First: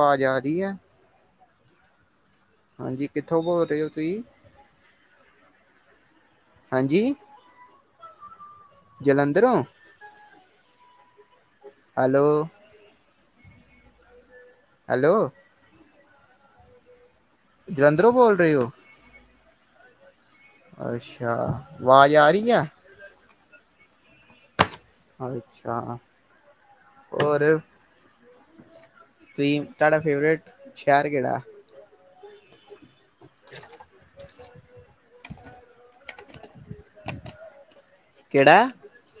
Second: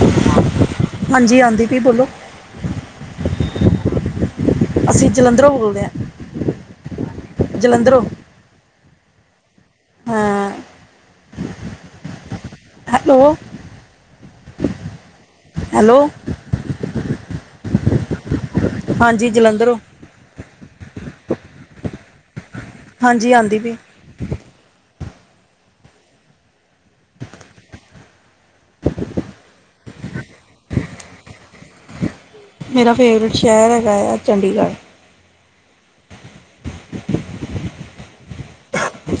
ਵਾਜ ਆ ਰਹੀ ਹੈ? ਹਾਂਜੀ ਆਂਦੀ ਪਈ ਬੋਲੋ। ਹਾਂਜੀ ਕਿੱਥੋਂ ਬੋਲ ਰਹੇ ਹੋ ਤੁਹੀ? ਅਸੀ ਜਲੰਧਰੋ ਬੋਲਦੇ ਹਾਂ, ਜਲੰਧਰੋ। ਜਲੰਧਰੋ? ਹਾਂ। ਹੈਲੋ, ਹੈਲੋ- ਹੈਲੋ, ਹੈਲੋ, ਜਲੰਧਰੋ ਬੋਲ ਰਹੇ ਹੋ? ਹਾਂਜੀ ਜਲੰਧਰੋ। ਅੱਛਾ ਵਾਜ ਆ ਰਹੀ ਐ। ਹਾਂਜੀ ਆਂਦੀ ਪਈ ਏ। ਅੱਛਾ ਹੋਰ? ਤੁਸੀ ਤੁਹਾਡਾ ਫੇਵਰੇਟ ਸ਼ਹਿਰ ਕਿਹੜਾ? ਮੇਰਾ ਫੇਵਰੇਟ ਸ਼ਹਿਰ ਹੈਗਾ ਆ ਚੰਡੀਗੜ। ਕਿਹੜਾ?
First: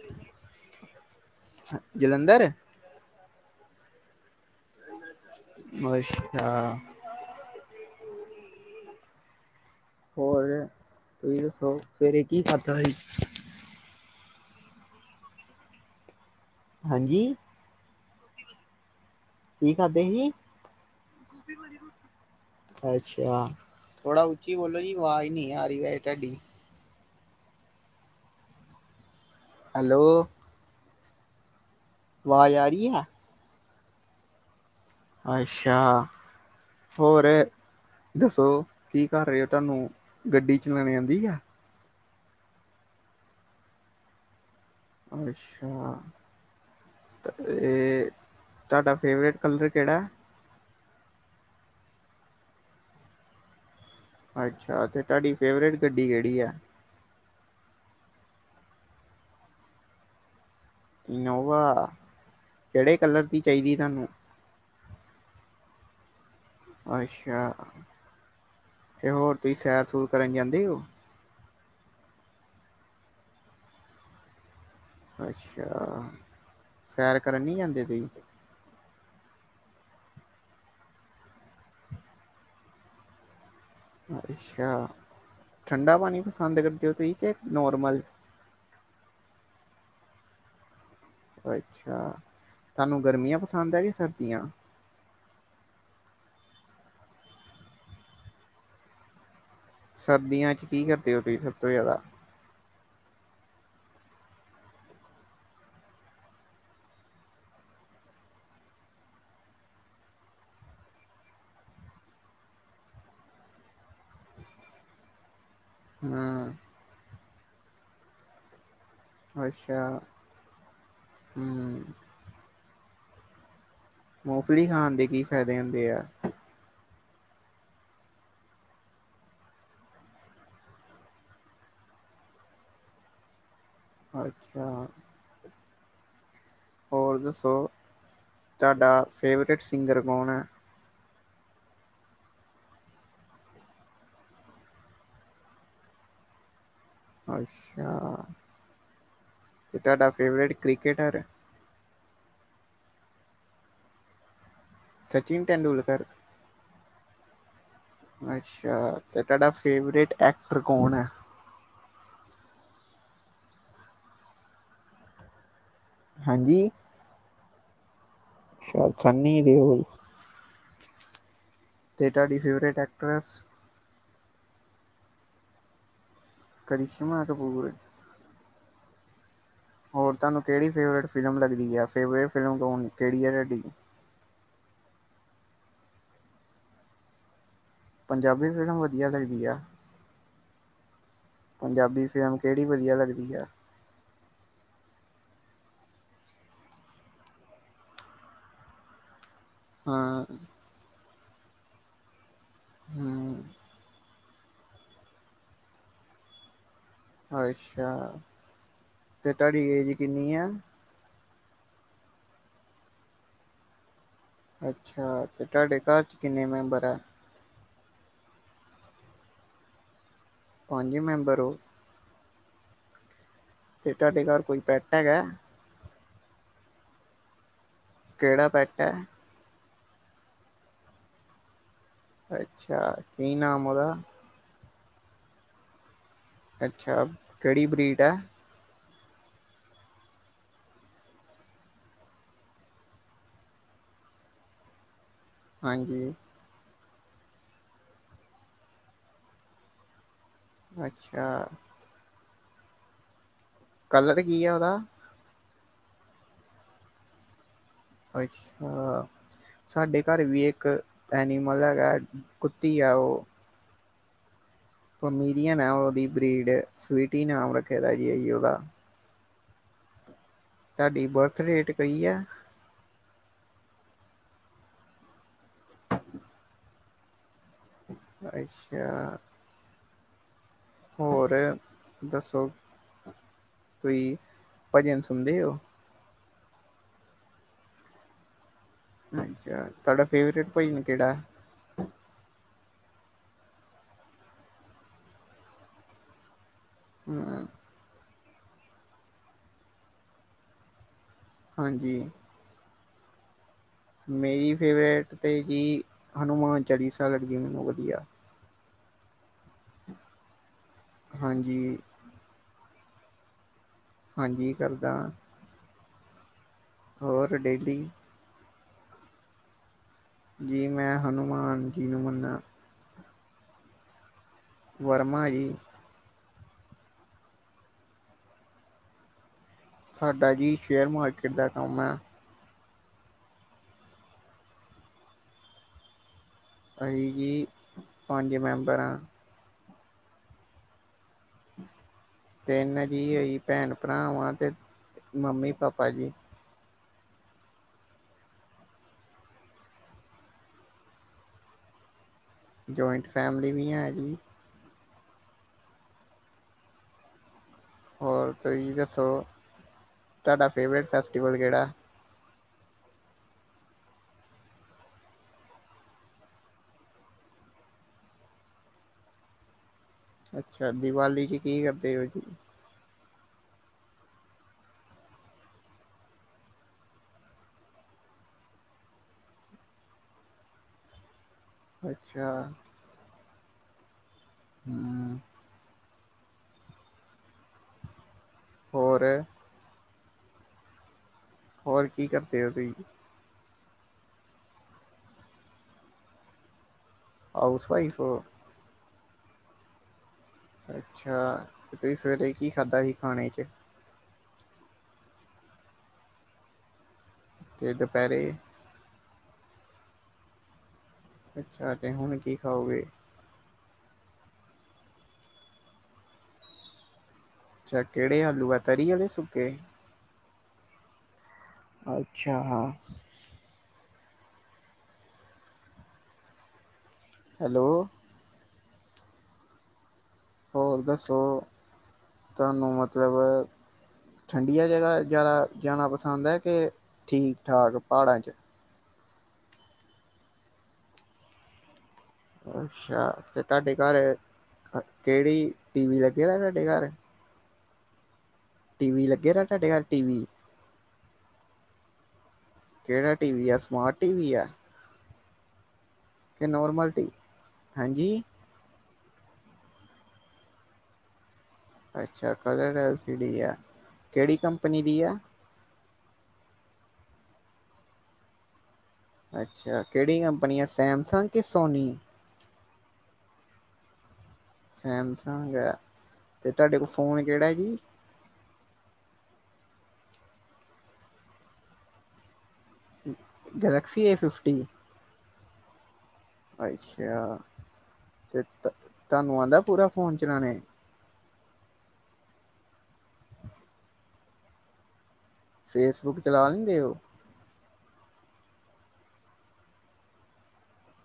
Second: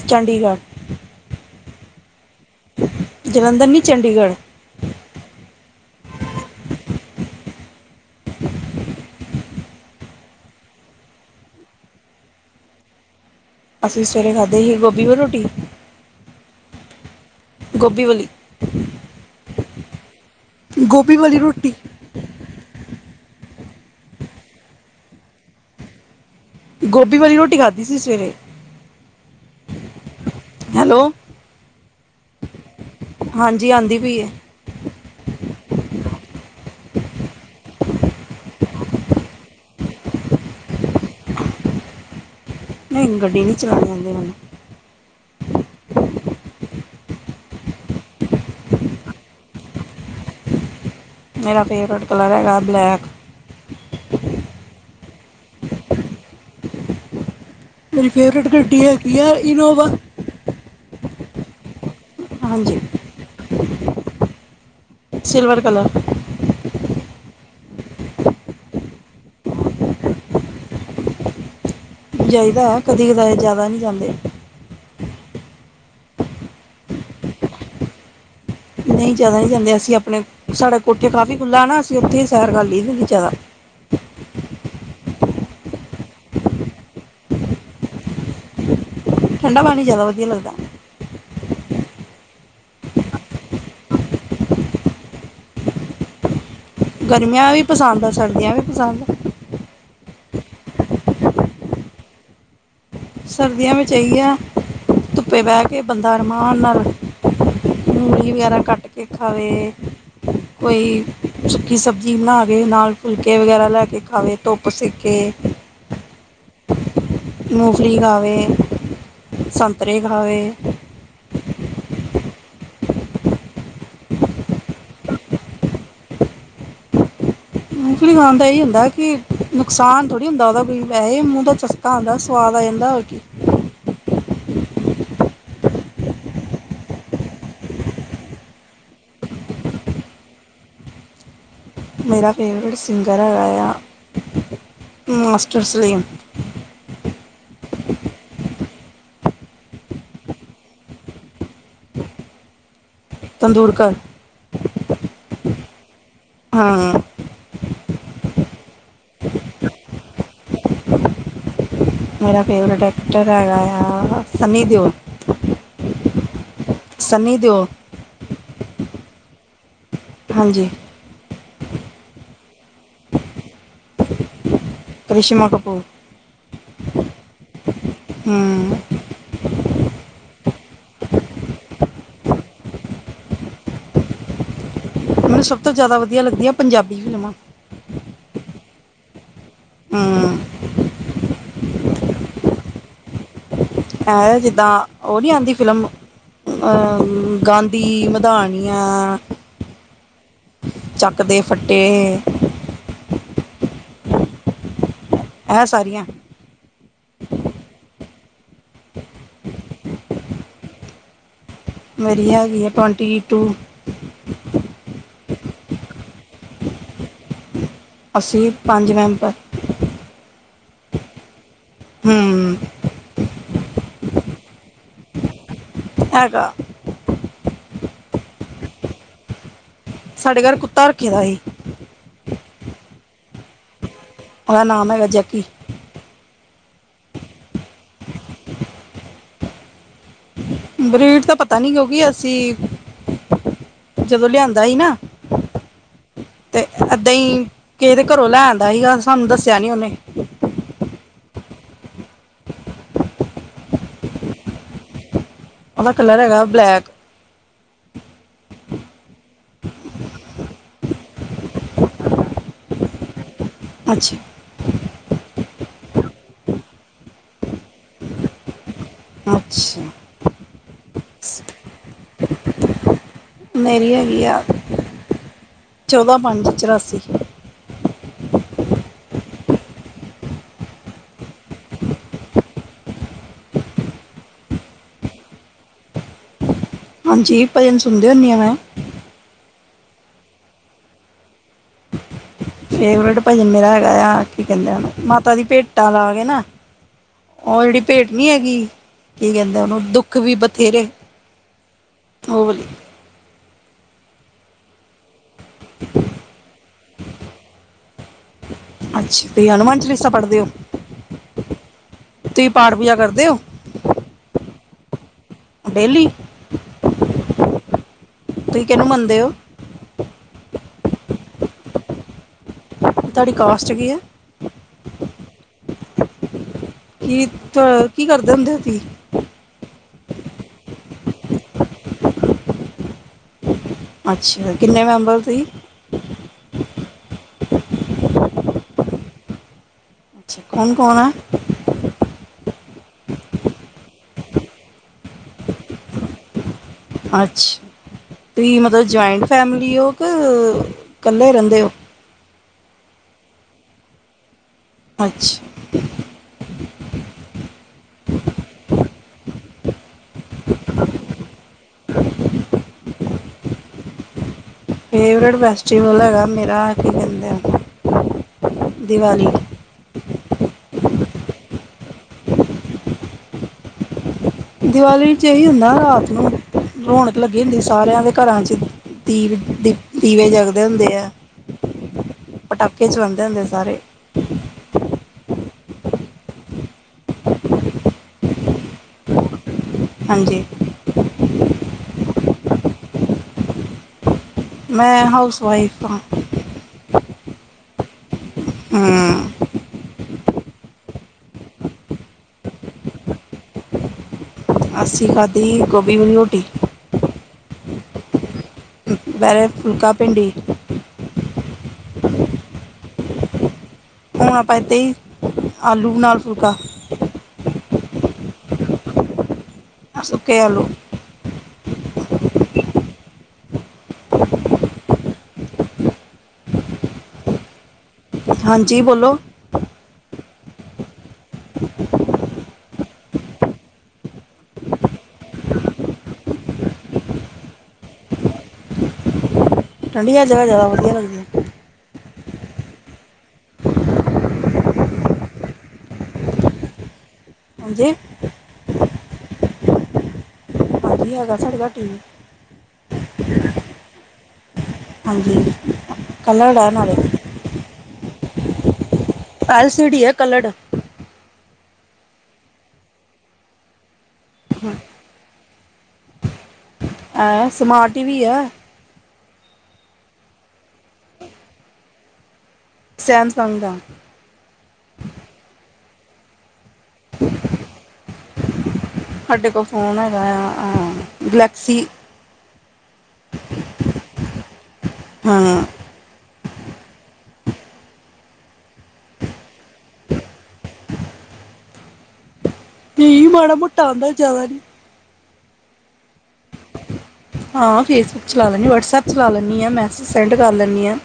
ਚੰਡੀਗੜ? ਜਲੰਧਰ? ਜਲੰਧਰ ਨੀ ਚੰਡੀਗੜ। ਅੱਛਾ। ਹੋਰ ਤੁਸੀ ਦੱਸੋ ਸਵੇਰੇ ਕੀ ਖਾਧਾ ਸੀ? ਅਸੀ ਸਵੇਰੇ ਖਾਧੇ ਸੀ ਗੋਭੀ ਵਾਲੀ ਰੋਟੀ। ਹਾਂਜੀ? ਗੋਭੀ ਵਾਲੀ। ਕੀ ਖਾਧਾ ਸੀ? ਗੋਭੀ ਵਾਲੀ ਰੋਟੀ। ਅੱਛਾ, ਥੋੜਾ ਉੱਚੀ ਬੋਲੋ ਜੀ ਆਵਾਜ਼ ਨਹੀ ਆ ਰਹੀ ਵੇਹੇ ਤਹਾਡੀ। ਗੋਭੀ ਵਾਲੀ ਰੋਟੀ ਖਾਧੀ ਸੀ ਸਵੇਰੇ। Hello, hello? ਵਾਜ਼ ਆ ਰਹੀ ਐ? ਹਾਂਜੀ ਆਂਦੀ ਪਈ ਏ। ਅੱਛਾ। ਹੋਰ ਦੱਸੋ ਕੀ ਕਰ ਰਹੇ ੳ ਤੁਹਾਨੂੰ ਗੱਡੀ ਚਲਾਣੀ ਆਦੀ ਏ। ਨਹੀਂ ਗੱਡੀ ਨਹੀਂ ਚਲਾਣੀ ਆਂਦੀ ਮੈਨੂੰ। ਅੱਛਾ। ਤ ‌ਏ ਤੁਹਾਡਾ ਫੇਵਰੇਟ ਕਲਰ ਕਿਹੜਾ। ਮੇਰਾ ਫੇਵਰੇਟ ਕਲਰ ਹੈਗਾ ਬਲੈਕ। ਅੱਛਾ ਤੇ ਤੁਹਾਡੀ ਫੇਵਰੇਟ ਗੱਡੀ ਕਿਹੜੀ ਆ। ਮੇਰੀ ਫੇਵਰੇਟ ਗੱਡੀ ਹੈਗੀ ਆ ਇਨੋਵਾ। ਇਨੋਵਾ। ਹਾਂਜੀ ਕਿਹੜੇ ਕਲਰ ਦੀ ਚਾਹੀਦੀ ਤੁਹਾਨੂੰ ਸਿਲਵਰ ਕਲਰ। ਅੱਛਾ ਤੇ ਹੋਰ ਤੁਸੀਂ ਸੈਰ ਸੂਰ ਕਰਨ ਜਾਂਦੇ ਹੋ। ਜਾਈਦਾ ਕਦੀ ਕਦਾਰ ਜੈਦਾ ਨਹੀਂ ਜਾਂਦੇ। ਅੱਛਾ ਸੈਰ ਕਰਨ ਨਹੀਂ ਜਾਂਦੇ ਤੁਹੀਂ। ਨਹੀਂ ਜੈਦਾ ਨਹੀਂ ਜਾਂਦੇ ਅਸੀਂ ਆਪਣੇ ਸਾਡੇ ਕੋਠੇ ਕਾਫੀ ਖੁੱਲ੍ਹਾ ਨਾ ਅਸੀਂ ਉੱਥੇ ਹੀ ਸੈਰ ਕਰ ਲਈ ਹੁੰਦੇ ਜੈਦਾ। ਅੱਛਾ ਠੰਡਾ ਪਾਨੀ ਪਸੰਦ ਕਰਦੇ ੳ ਤੁਸੀ ਕੇ ਨੋਰਮਲ। ਠੰਡਾ ਪਾਣੀ ਜੈਦਾ ਵਧੀਆ ਲੱਗਦਾ। ਅੱਛਾ ਤਹਾਨੂੰ ਗਰਮੀਆਂ ਪਸੰਦ ਹੈ ਕਿ ਸਰਦੀਆਂ। ਗਰਮੀਆਂ ਵੀ ਪਸੰਦ ਆ ਸਰਦੀਆਂ ਵੀ ਪਸੰਦ ਆ। ਸਰਦੀਆਂ ਚ ਕੀ ਕਰਦੇ ਹੋ ਤੁਸੀਂ ਸਭ ਤੋਂ ਜੈਦਾ। ਸਰਦੀਆਂ ਵਿੱਚ ਇਹੀ ਆ ਧੁੱਪੇ ਬਹਿ ਕੇ ਬੰਦਾ ਅਰਮਾਨ ਨਾਲ ਮੂਲੀ ਵਗੈਰਾ ਕੱਟ ਕੇ ਖਾਵੇ। ਕੋਈ ਸੁੱਕੀ ਸਬਜ਼ੀ ਬਣਾਵੇ ਨਾਲ ਫੁਲਕੇ ਵਗੈਰਾ ਲੈ ਕੇ ਖਾਵੇ ਧੁੱਪ ਸੇਕੇ। ਹਾ ਮੂਫ਼ਲੀ ਖਾਵੇ। ਅੱਛਾ ਸੰਤਰੇ ਖਾਵੇ ਹੁ ਮੂਫਲੀ ਖਾਨ ਦੇ ਕੀ ਫ਼ਾਇਦੇ ਹੁੰਦੇ ਆ। ਮੂਫ਼ਲੀ ਖਾਣ ਦਾ ਇਹੀ ਹੁੰਦਾ ਕਿ ਨੁਕਸਾਨ ਥੋੜ੍ਹੀ ਹੁੰਦਾ ਉਹਦਾ ਕੋਈ ਵੈਹੇ ਮੂੰਹ ਦਾ ਚਸ ਖਾਨ ਦਾ ਸਵਾਦ ਆ ਜਾਂਦਾ ਹੋਰ ਕੀ। ਅੱਛਾ। ਹੋਰ ਦੱਸੋ ਤੁਹਾਡਾ ਫੇਵਰੇਟ ਸਿੰਗਰ ਕੌਣ ਹੈ? ਮੇਰਾ ਫੇਵਰੇਟ ਸਿੰਗਰ ਹੈਗਾ ਆ ਮਾਸਟਰ ਸਲੀਮ। ਅੱਛਾ ਤੇ ਤੁਹਾਡਾ ਫੇਵਰੇਟ ਕ੍ਰਿਕੇਟਰ। ਤੰਦੂਰਕਰ। ਸਚਿਨ ਤੇਂਦੁਲਕਰ। ਹਾਂ। ਅੱਛਾ ਤੇ ਤੁਹਾਡਾ ਫੇਵਰੇਟ ਐਕਟਰ ਕੌਣ ਹੈ? ਮੇਰਾ ਫੇਵਰੇਟ ਐਕਟਰ ਹੈਗਾ ਆ ਸੰਨੀ ਦਿਉਲ। ਹਾਂਜੀ। ਸੰਨੀ ਦਿਓਲ। ਅੱਛਾ ਸਨੀ ਦਿਓਲ। ਹਾਂਜੀ। ਤੇ ਤਹਾਡੀ ਫੇਵਰੇਟ ਐਕਟ੍ਰੈਸ। ਕਰਿਸ਼ਮਾ ਕਪੂਰ। ਕਰਿਸ਼ਮਾ ਕਪੂਰ। ਹਮ ਹੋਰ ਤੁਹਾਨੂੰ ਕੇੜੀ ਫੇਵਰੇਟ ਫਿਲਮ ਲੱਗਦੀ ਆ, ਫੇਵਰੇਟ ਫਿਲਮ ਕੌਣ ਕੇੜੀ ਆ ਤੁਹਾਡੀ? ਮੈਨੂੰ ਸਭ ਤੋਂ ਜਿਆਦਾ ਵਧੀਆ ਲੱਗਦੀ ਆ ਪੰਜਾਬੀ ਫਿਲਮਾਂ। ਪੰਜਾਬੀ ਫ਼ਿਲਮ ਵਧੀਆ ਲੱਗਦੀ ਆ। ਹਮ ਪੰਜਾਬੀ ਫ਼ਿਲਮ ਕੇੜੀ ਵਧੀਆ ਲੱਗਦੀ ਆ? ਐ ਜਿੱਦਾਂ ਓ ਨੀ ਆਂਦੀ ਫਿਲਮ ਅ ਗਾਂਧੀ, ਮਧਾਣੀ ਆ ਹਾਂ। ਚੱਕ ਦੇ ਫੱਟੇ। ਹੂੰ। ਐ ਸਾਰੀਆਂ। ਅੱਛਾ 'ਤੇ ਤੁਹਾਡੀ ਏਜ ਕਿੰਨੀ ਆ? ਮੇਰੀ ਹੈਗੀ ਆ ਟਵੰਟੀ ਟੂ। ਅੱਛਾ ਤੇ ਤੁਹਾਡੇ ਘਰ 'ਚ ਕਿੰਨੇ ਮੈਂਬਰ ਐ? ਅਸੀਂ ਪੰਜ ਮੈਂਬਰ। ਪੰਜ ਈ ਮੈਂਬਰ ਓ ਹੂੰ 'ਤੇ ਤੁਹਾਡੇ ਘਰ ਕੋਈ ਪੈਟ ਹੈਗਾ ਐ? ਹੈਗਾ। ਕੇੜਾ ਪੈਟ ਐ? ਸਾਡੇ ਘਰ ਕੁੱਤਾ ਰੱਖੀ ਦਾ ਈ। ਅੱਛਾ ਕੀ ਨਾਮ ਉਦਾ? ਉਦਾ ਨਾਮ ਹੈਗਾ ਜੈਕੀ। ਅੱਛਾ ਕੇੜੀ ਬਰੀਟ ਐ? [inaudible] ਬਰੀਟ ਤਾਂ ਪਤਾ ਨੀ ਕਿਉਂਕਿ ਅਸੀਂ ਜਦੋ ਲਿਆਂਦਾ ਹੀ ਨਾ ਹਾਂਜੀ। ਤੇ ਐਦਾਂ ਈ ਕਿਸੇ ਦੇ ਘਰੋਂ ਲੈ ਆਂਦਾ ਸੀਗਾ ਸਾਨੂੰ ਦੱਸਿਆ ਨੀ ਉਨੇ। ਅੱਛਾ! ਕਲਰ ਕੀ ਆ ਉਦਾ? ਉਦਾ ਕਲਰ ਹੈਗਾ ਬਲੈਕ। ਅੱਛਾ! ਸਾਡੇ ਘਰ ਵੀ ਇੱਕ ਐਨੀਮਲ ਹੈਗਾ ਕੁੱਤੀ ਆ ਓ। ਅੱਛਾ। ਪਮੀਰੀਅਨ ਆ ਉਦੀ ਬ੍ਰੀਡ ਸਵੀਟੀ ਨਾਮ ਰੱਖਿਆ ਦਾ ਜੀ ਆ ਉਦਾ। ਅੱਛਾ। ਤੁਹਾਡੀ ਬਰਥ ਰੇਟ ਕਈ ਆ? ਮੇਰੀ ਹੈਗੀ ਆ, ਚੌਦਾਂ ਪੰਜ ਚਰਾਸੀ। ਅੱਛਾ। ਹੋਰ ਦੱਸੋ, ਤੁਈ ਭਜਨ ਸੁਨਦੇ ਓ? ਹਾਂਜੀ ਭਜਨ ਸੁਣਦੇ ਹੁੰਨੀ ਆ ਮੈਂ। ਅੱਛਾ ਤਾਡਾ ਫੇਵਰੇਟ ਭਜਨ ਕੇੜਾ? ਫੇਵਰੇਟ ਭਜਨ ਮੇਰਾ ਹੈਗਾ ਆ ਕੀ ਕੈਂਦੇ ਉਨੂੰ ਮਾਤਾ ਦੀ ਭੇਟਾਂ ਲਾ ਕੇ ਨਾ ਓ ਜੇੜੀ ਭੇਟ ਨੀ ਹੈਗੀ ਕੀ ਕੈਂਦੇ ਉਨੂੰ ਦੁੱਖ ਵੀ ਬਥੇਰੇ। ਹਾਂਜੀ। ਓ ਵਾਲੀ। ਮੇਰੀ ਫੇਵਰੇਟ ਤੇ ਗੀ ਹਨੂੰਮਾਨ ਚਾਲੀਸਾ ਲੱਗਦੀ ਮੈਨੂੰ ਵਧੀਆ। ਅੱਛਾ ਤੁਹੀ ਹਨੂੰਮਾਨ ਚਾਲੀਸਾ ਪੜ੍ਹਦੇ ਔ। ਹਾਂਜੀ ਤੁਈ ਪਾਠ ਪੂਜਾ ਕਰਦੇ ਔ? ਹਾਂਜੀ ਕਰਦਾ। ਡੇਲੀ? ਹੋਰ ਡੇਲੀ। ਤੁਹੀ ਕਿਨੂੰ ਮੰਨਦੇ ਔ? ਜੀ ਮੈਂ ਹਨੂੰਮਾਨ ਜੀ ਨੂੰ ਮੰਨਾ। ਤੁਹਾਡੀ ਕਾਸਟ ਕੀ ਐ? ਵਰਮਾ ਏ ਜੀ। [unintelligible] ਕੀ ਕਰਦੇ ਹੁੰਦੇ ਤੁਹੀ। ਸਾਡਾ ਜੀ ਸ਼ੇਅਰ ਮਾਰਕੀਟ ਦਾ ਕੰਮ ਐ। ਅੱਛਾ ਕਿੰਨੇ ਮੈਂਬਰ ਤੂਹੀ? ਅਹੀ ਜੀ ਪੰਜ ਮੈਂਬਰ ਆ। ਅੱਛਾ ਕੌਣ-ਕੌਣ ਆ। ਤਿੰਨ ਜੀ ਅਹੀ ਭੈਣ ਭਰਾ ਵਾ ਤੇ ਮੰਮੀ ਪਾਪਾ ਜੀ। ਅੱਛਾ ਤੁਹੀ ਮਤਲਬ ਜੁਆਇੰਟ ਫੈਮਿਲੀ ਹੋ ਕੇ ਕੱਲੇ ਰੇੰਦੇ ਔ। ਜੁਆਇੰਟ ਫੈਮਿਲੀ ਵੀ ਹੈ ਜੀ। ਅੱਛ ਹੋਰ ਤੁਹੀ ਦੱਸੋ ਤੁਹਾਡਾ ਫੇਵਰੇਟ ਫੈਸਟੀਵਲ ਕੇੜਾ। ਫੇਵਰੇਟ ਫੈਸਟੀਵਲ ਹੈਗਾ ਮੇਰਾ ਕੀ ਕੇੰਦੇ ਦੀਵਾਲੀ। ਅੱਛਾ ਦੀਵਾਲੀ ਚ ਕੀ ਕਰਦੇ ਔ ਜੀ। ਦੀਵਾਲੀ ਚ ਇਹੀ ਹੁੰਦਾ ਰਾਤ ਨੂੰ ਰੌਣਕ ਲੱਗੀ ਹੁੰਦੀ ਸਾਰਿਆਂ ਦੇ ਕਰਾ ਚ। ਦੀਵੇ-ਦੀਵੇ ਜਗਦੇ ਹੁੰਦੇ ਐ। ਅੱਛਾ ਕਿਛ ਬੰਦਾ ਨਜਾਰੇ। ਹੂੰ। ਹੋਰ ਹਾਂਜੀ। ਹੋਰ ਕੀ ਕਰਦੇ ਔ ਤੁਹੀ। ਮੈਂ ਹਾਊਸ ਵਾਈਫ ਆ। ਹਾਊਸ ਵਾਈਫ ਹੋ? ਹੂੰ। ਅੱਛਾ ਤੇ ਤੁਸੀ ਸਵੇਰੇ ਕੀ ਖਾਧਾ ਸੀ ਖਾਣੇ ਚ। ਅੱਸੀ ਖਾਧੀ ਹੀ ਗੋਭੀ ਵਾਲੀ ਰੋਟੀ। ਤੇ ਦੋਪੇਰੇ‌? ਦੁਪੇਰੇ ਫੁਲਕਾ ਭਿੰਡੀ। ਅੱਛਾ ਤੇ ਹੁਣ ਕੀ ਖਾਓਗੇ। ਹੁਣ ਆਪਾਂ ਇੱਦਾ ਈ ਆਲੂ ਨਾਲ ਫੁਲਕਾ। ਅੱਛਾ ਕੇੜੇ ਆਲੂ ਆ ਤਰੀ ਆਲੇੇ ਸੁੱਕੇ। ਸੁੁੱਕੇ ਆਲੂ। ਅੱਛਾ। ਹੈਲੋ ਹਾਂਜੀ ਬੋਲੋ। ਹੋਰ ਦੱਸੋ ਤੁਹਾਨੂੰ ਮਤਲਬ ਠੰਡੀਆਂ ਜਗਾ ਜ਼ਿਆਦਾ ਜਾਣਾ ਪਸੰਦ ਹੈ ਕੇ ਠੀਕ ਠਾਕ ਪਹਾੜਾਂ 'ਚ। ਠੰਡੀਆਂ ਜਗ੍ਹਾ ਜਿਆਦਾ ਵਧੀਆ ਲੱਗਦੀਆਂ। ਅੱਛਾ ਤੇ ਤਾਡੇ ਘਰ ਕੇਹੜੀ ਟੀ ਵੀ ਲੱਗੇਆ ਦਾ ਤੁਹਾਡੇ ਘਰ। ਹਾਂਜੀ। ਟੀ ਵੀ ਲੱਗੇਆ ਦਾ ਤਾਡੇ ਘਰ ਟੀ ਵੀ। ਹਾਂਜੀ ਹੈਗਾ ਸਾਡੇ ਘਰ ਟੀ ਵੀ ਕੇਹੜਾ ਟੀਵੀ ਆ ਸਮਾਰਟ ਟੀਵੀ ਆ। ਹਾਂਜੀ। ਕਿ ਕਲਰਡ ਹੈ ਨੋਰਮਲ ਨਾਲੇ ਟੀ ਹਾਂਜੀ। ਐਲ ਸੀ ਡੀ ਐ ਕਲਰਡ। ਅੱਛਾ ਕਲਰਡ ਐਲ ਸੀ ਡੀ ਆ ਕੇਹੜੀ ਕੰਪਨੀ ਦੀ ਆ। ਐਂ ਸਮਾਰਟ ਟੀ ਵੀ ਆ। ਅੱਛਾ ਕਿਹੜੀ ਕੰਪਨੀ ਹੈ ਸੈਮਸੰਗ ਕਿ ਸੋਨੀ। ਸੈਮਸੰਗ ਦਾ। ਸੈਮਸੰਗ ਹੈ ਅਤੇ ਤੁਹਾਡੇ ਕੋਲ ਫ਼ੋਨ ਕਿਹੜਾ ਆ ਜੀ। ਸਾਡੇ ਕੋਲ ਫ਼ੋਨ ਹੈਗਾ ਆ ਗਲੈਕਸੀ। ਗਲੈਕਸੀ ਏ ਫਿਫਟੀ। ਹਾਂ। ਅੱਛਾ ਤੇ ਤ ਤੁਹਾਨੂੰ ਆਉਂਦਾ ਪੂਰਾ ਫੋਨ ਚਲਾਣੇ। ਨਈ ਮਾੜਾ ਮੋਟਾ ਆਉਂਦਾ ਜ਼ਿਆਦਾ ਨੀਂ। ਫੇਸਬੁੱਕ ਚਲਾ ਲੈਂਦੇ ਓ। ਹਾਂ ਫੇਸਬੁੱਕ ਚਲਾ ਲੈਂਨੀ ਹਾਂ ਵਟਸਐਪ ਚਲਾ ਲੈਂਨੀ ਹਾਂ ਮੈਸੇਜ ਸੈਂਡ ਕਰ ਲੈਂਦੀ ਹਾਂ।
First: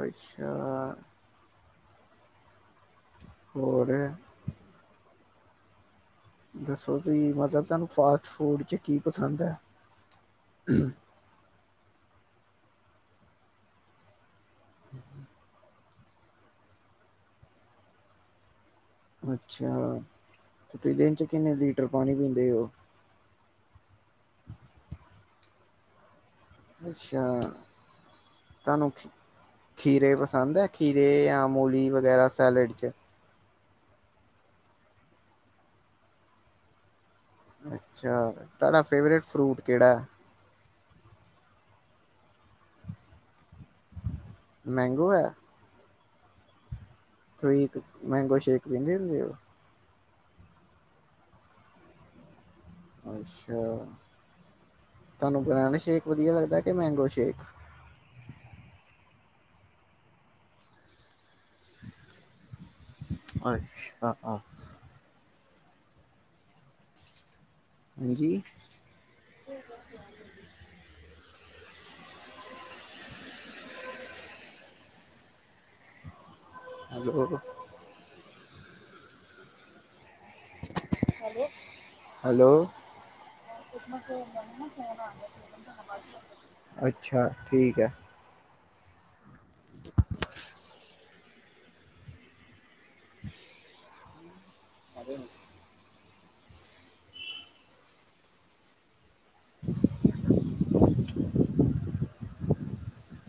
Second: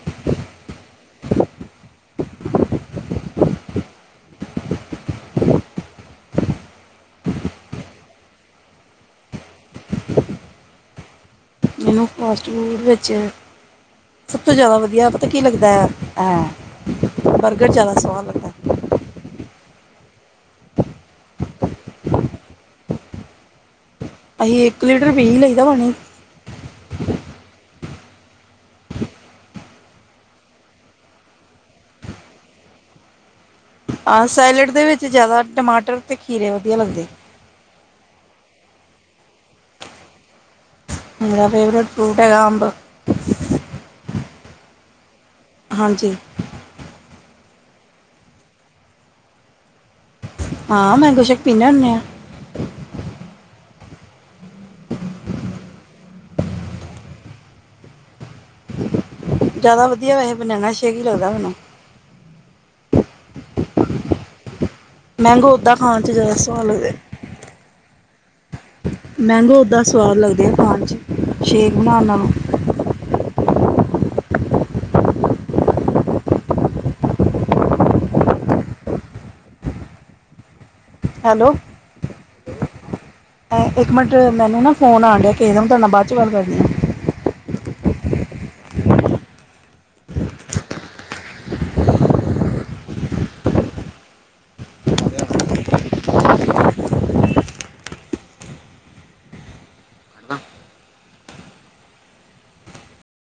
ਅੱਛਾ। ਹੋਰ। ਦੱਸੋ ਸਈ ਮਤਲਬ ਤੁਹਾਨੂੰ ਫਾਸਟਫੂਡ 'ਚ ਕੀ ਪਸੰਦ ਹੈ। ਮੈਨੂੰ ਫਾਸਟ ਫੂਡ ਵਿੱਚ ਸਭ ਤੋਂ ਜਿਆਦਾ ਵਧੀਆ ਪਤਾ ਕੀ ਲੱਗਦਾ। ਬਰਗਰ ਜ਼ਿਆਦਾ ਸਵਾਦ ਲੱਗਦਾ। ਅੱਛਾ ਪਤੀਲੇ 'ਚ ਕਿੰਨੇ ਲੀਟਰ ਪਾਣੀ ਪੀਂਦੇ ਉਹ। ਅਸੀਂ ਇੱਕ ਲੀਟਰ ਪੀਂ ਲਈ ਦਾ ਪਾਣੀ। ਅੱਛਾ। ਤੁਹਾਨੂੰ ਖ ਖੀਰੇ ਪਸੰਦ ਹੈ ਖੀਰੇ ਜਾਂ ਮੂਲੀ ਵਗੈਰਾ ਸੈਲਡ 'ਚ। ਹਾਂ ਸੈਲਡ ਦੇ ਵਿੱਚ ਜ਼ਿਆਦਾ ਟਮਾਟਰ ਤੇ ਖੀਰੇ ਵਧੀਆ ਲੱਗਦੇ। ਅੱਛਾ ਤੁਹਾਡਾ ਫੇਵਰੇਟ ਫਰੂਟ ਕਿਹੜਾ ਹੈ। ਮੇਰਾ ਫੇਵਰੇਟ ਫਰੂਟ ਹੈਗਾ ਅੰਬ। ਮੈਂਗੋ ਹੈ। ਹਾਂਜੀ। ਤੁਸੀਂ ਮੈਂਗੋ ਸ਼ੇਕ ਪੀਂਦੇ ਹੁੰਦੇ ਹੋ। ਹਾਂ ਮੈਗੋਂ ਸ਼ੇਕ ਪੀਂਦੇ ਹੁੰਦੇ ਆ। ਅੱਛਾ ਤੁਹਾਨੂੰ ਬਨਾਨਾ ਸ਼ੇਕ ਵਧੀਆ ਲੱਗਦਾ ਕਿ ਮੈਂਗੋ ਸ਼ੇਕ। ਜ਼ਿਆਦਾ ਵਧੀਆ ਵੈਹੈ ਬਨਾਨਾ ਸ਼ੇਕ ਲੱਗਦਾ ਮੈਨੂੰ। ਅਹਹ [unintelligible] [inaudible] ਮੈਗੋ ਉਹਦਾ ਖਾਣ ਜ਼ਿਆਦਾ ਸਵਾਦ ਲੱਗਦਾ। ਹਾਂਜੀ। ਮੈਂਗੋ ਓਦਾ ਸਵਾਦ ਲੱਗਦੇ ਆ ਖਾਣ ਚ ਸ਼ੇਕ ਬਨਾਣ ਨਾਲੋਂ। ਹੈਲੋ। Hello hello. ਐ, ਇੱਕ ਮਿੰਟ ਮੈਨੂੰ ਨਾ ਫੋਨ ਆਨ ਢਆ ਕਿਸੇ ਦਾ, ਮੈਂ ਤੁਹਾਡੇ ਨਾਲ ਬਾਅਦ ਚ ਗੱਲ ਕਰਦੀ ਹਾਂ। ਅੱਛਾ, ਠੀਕ ਹੈ। [unintelligible] [unintelligible]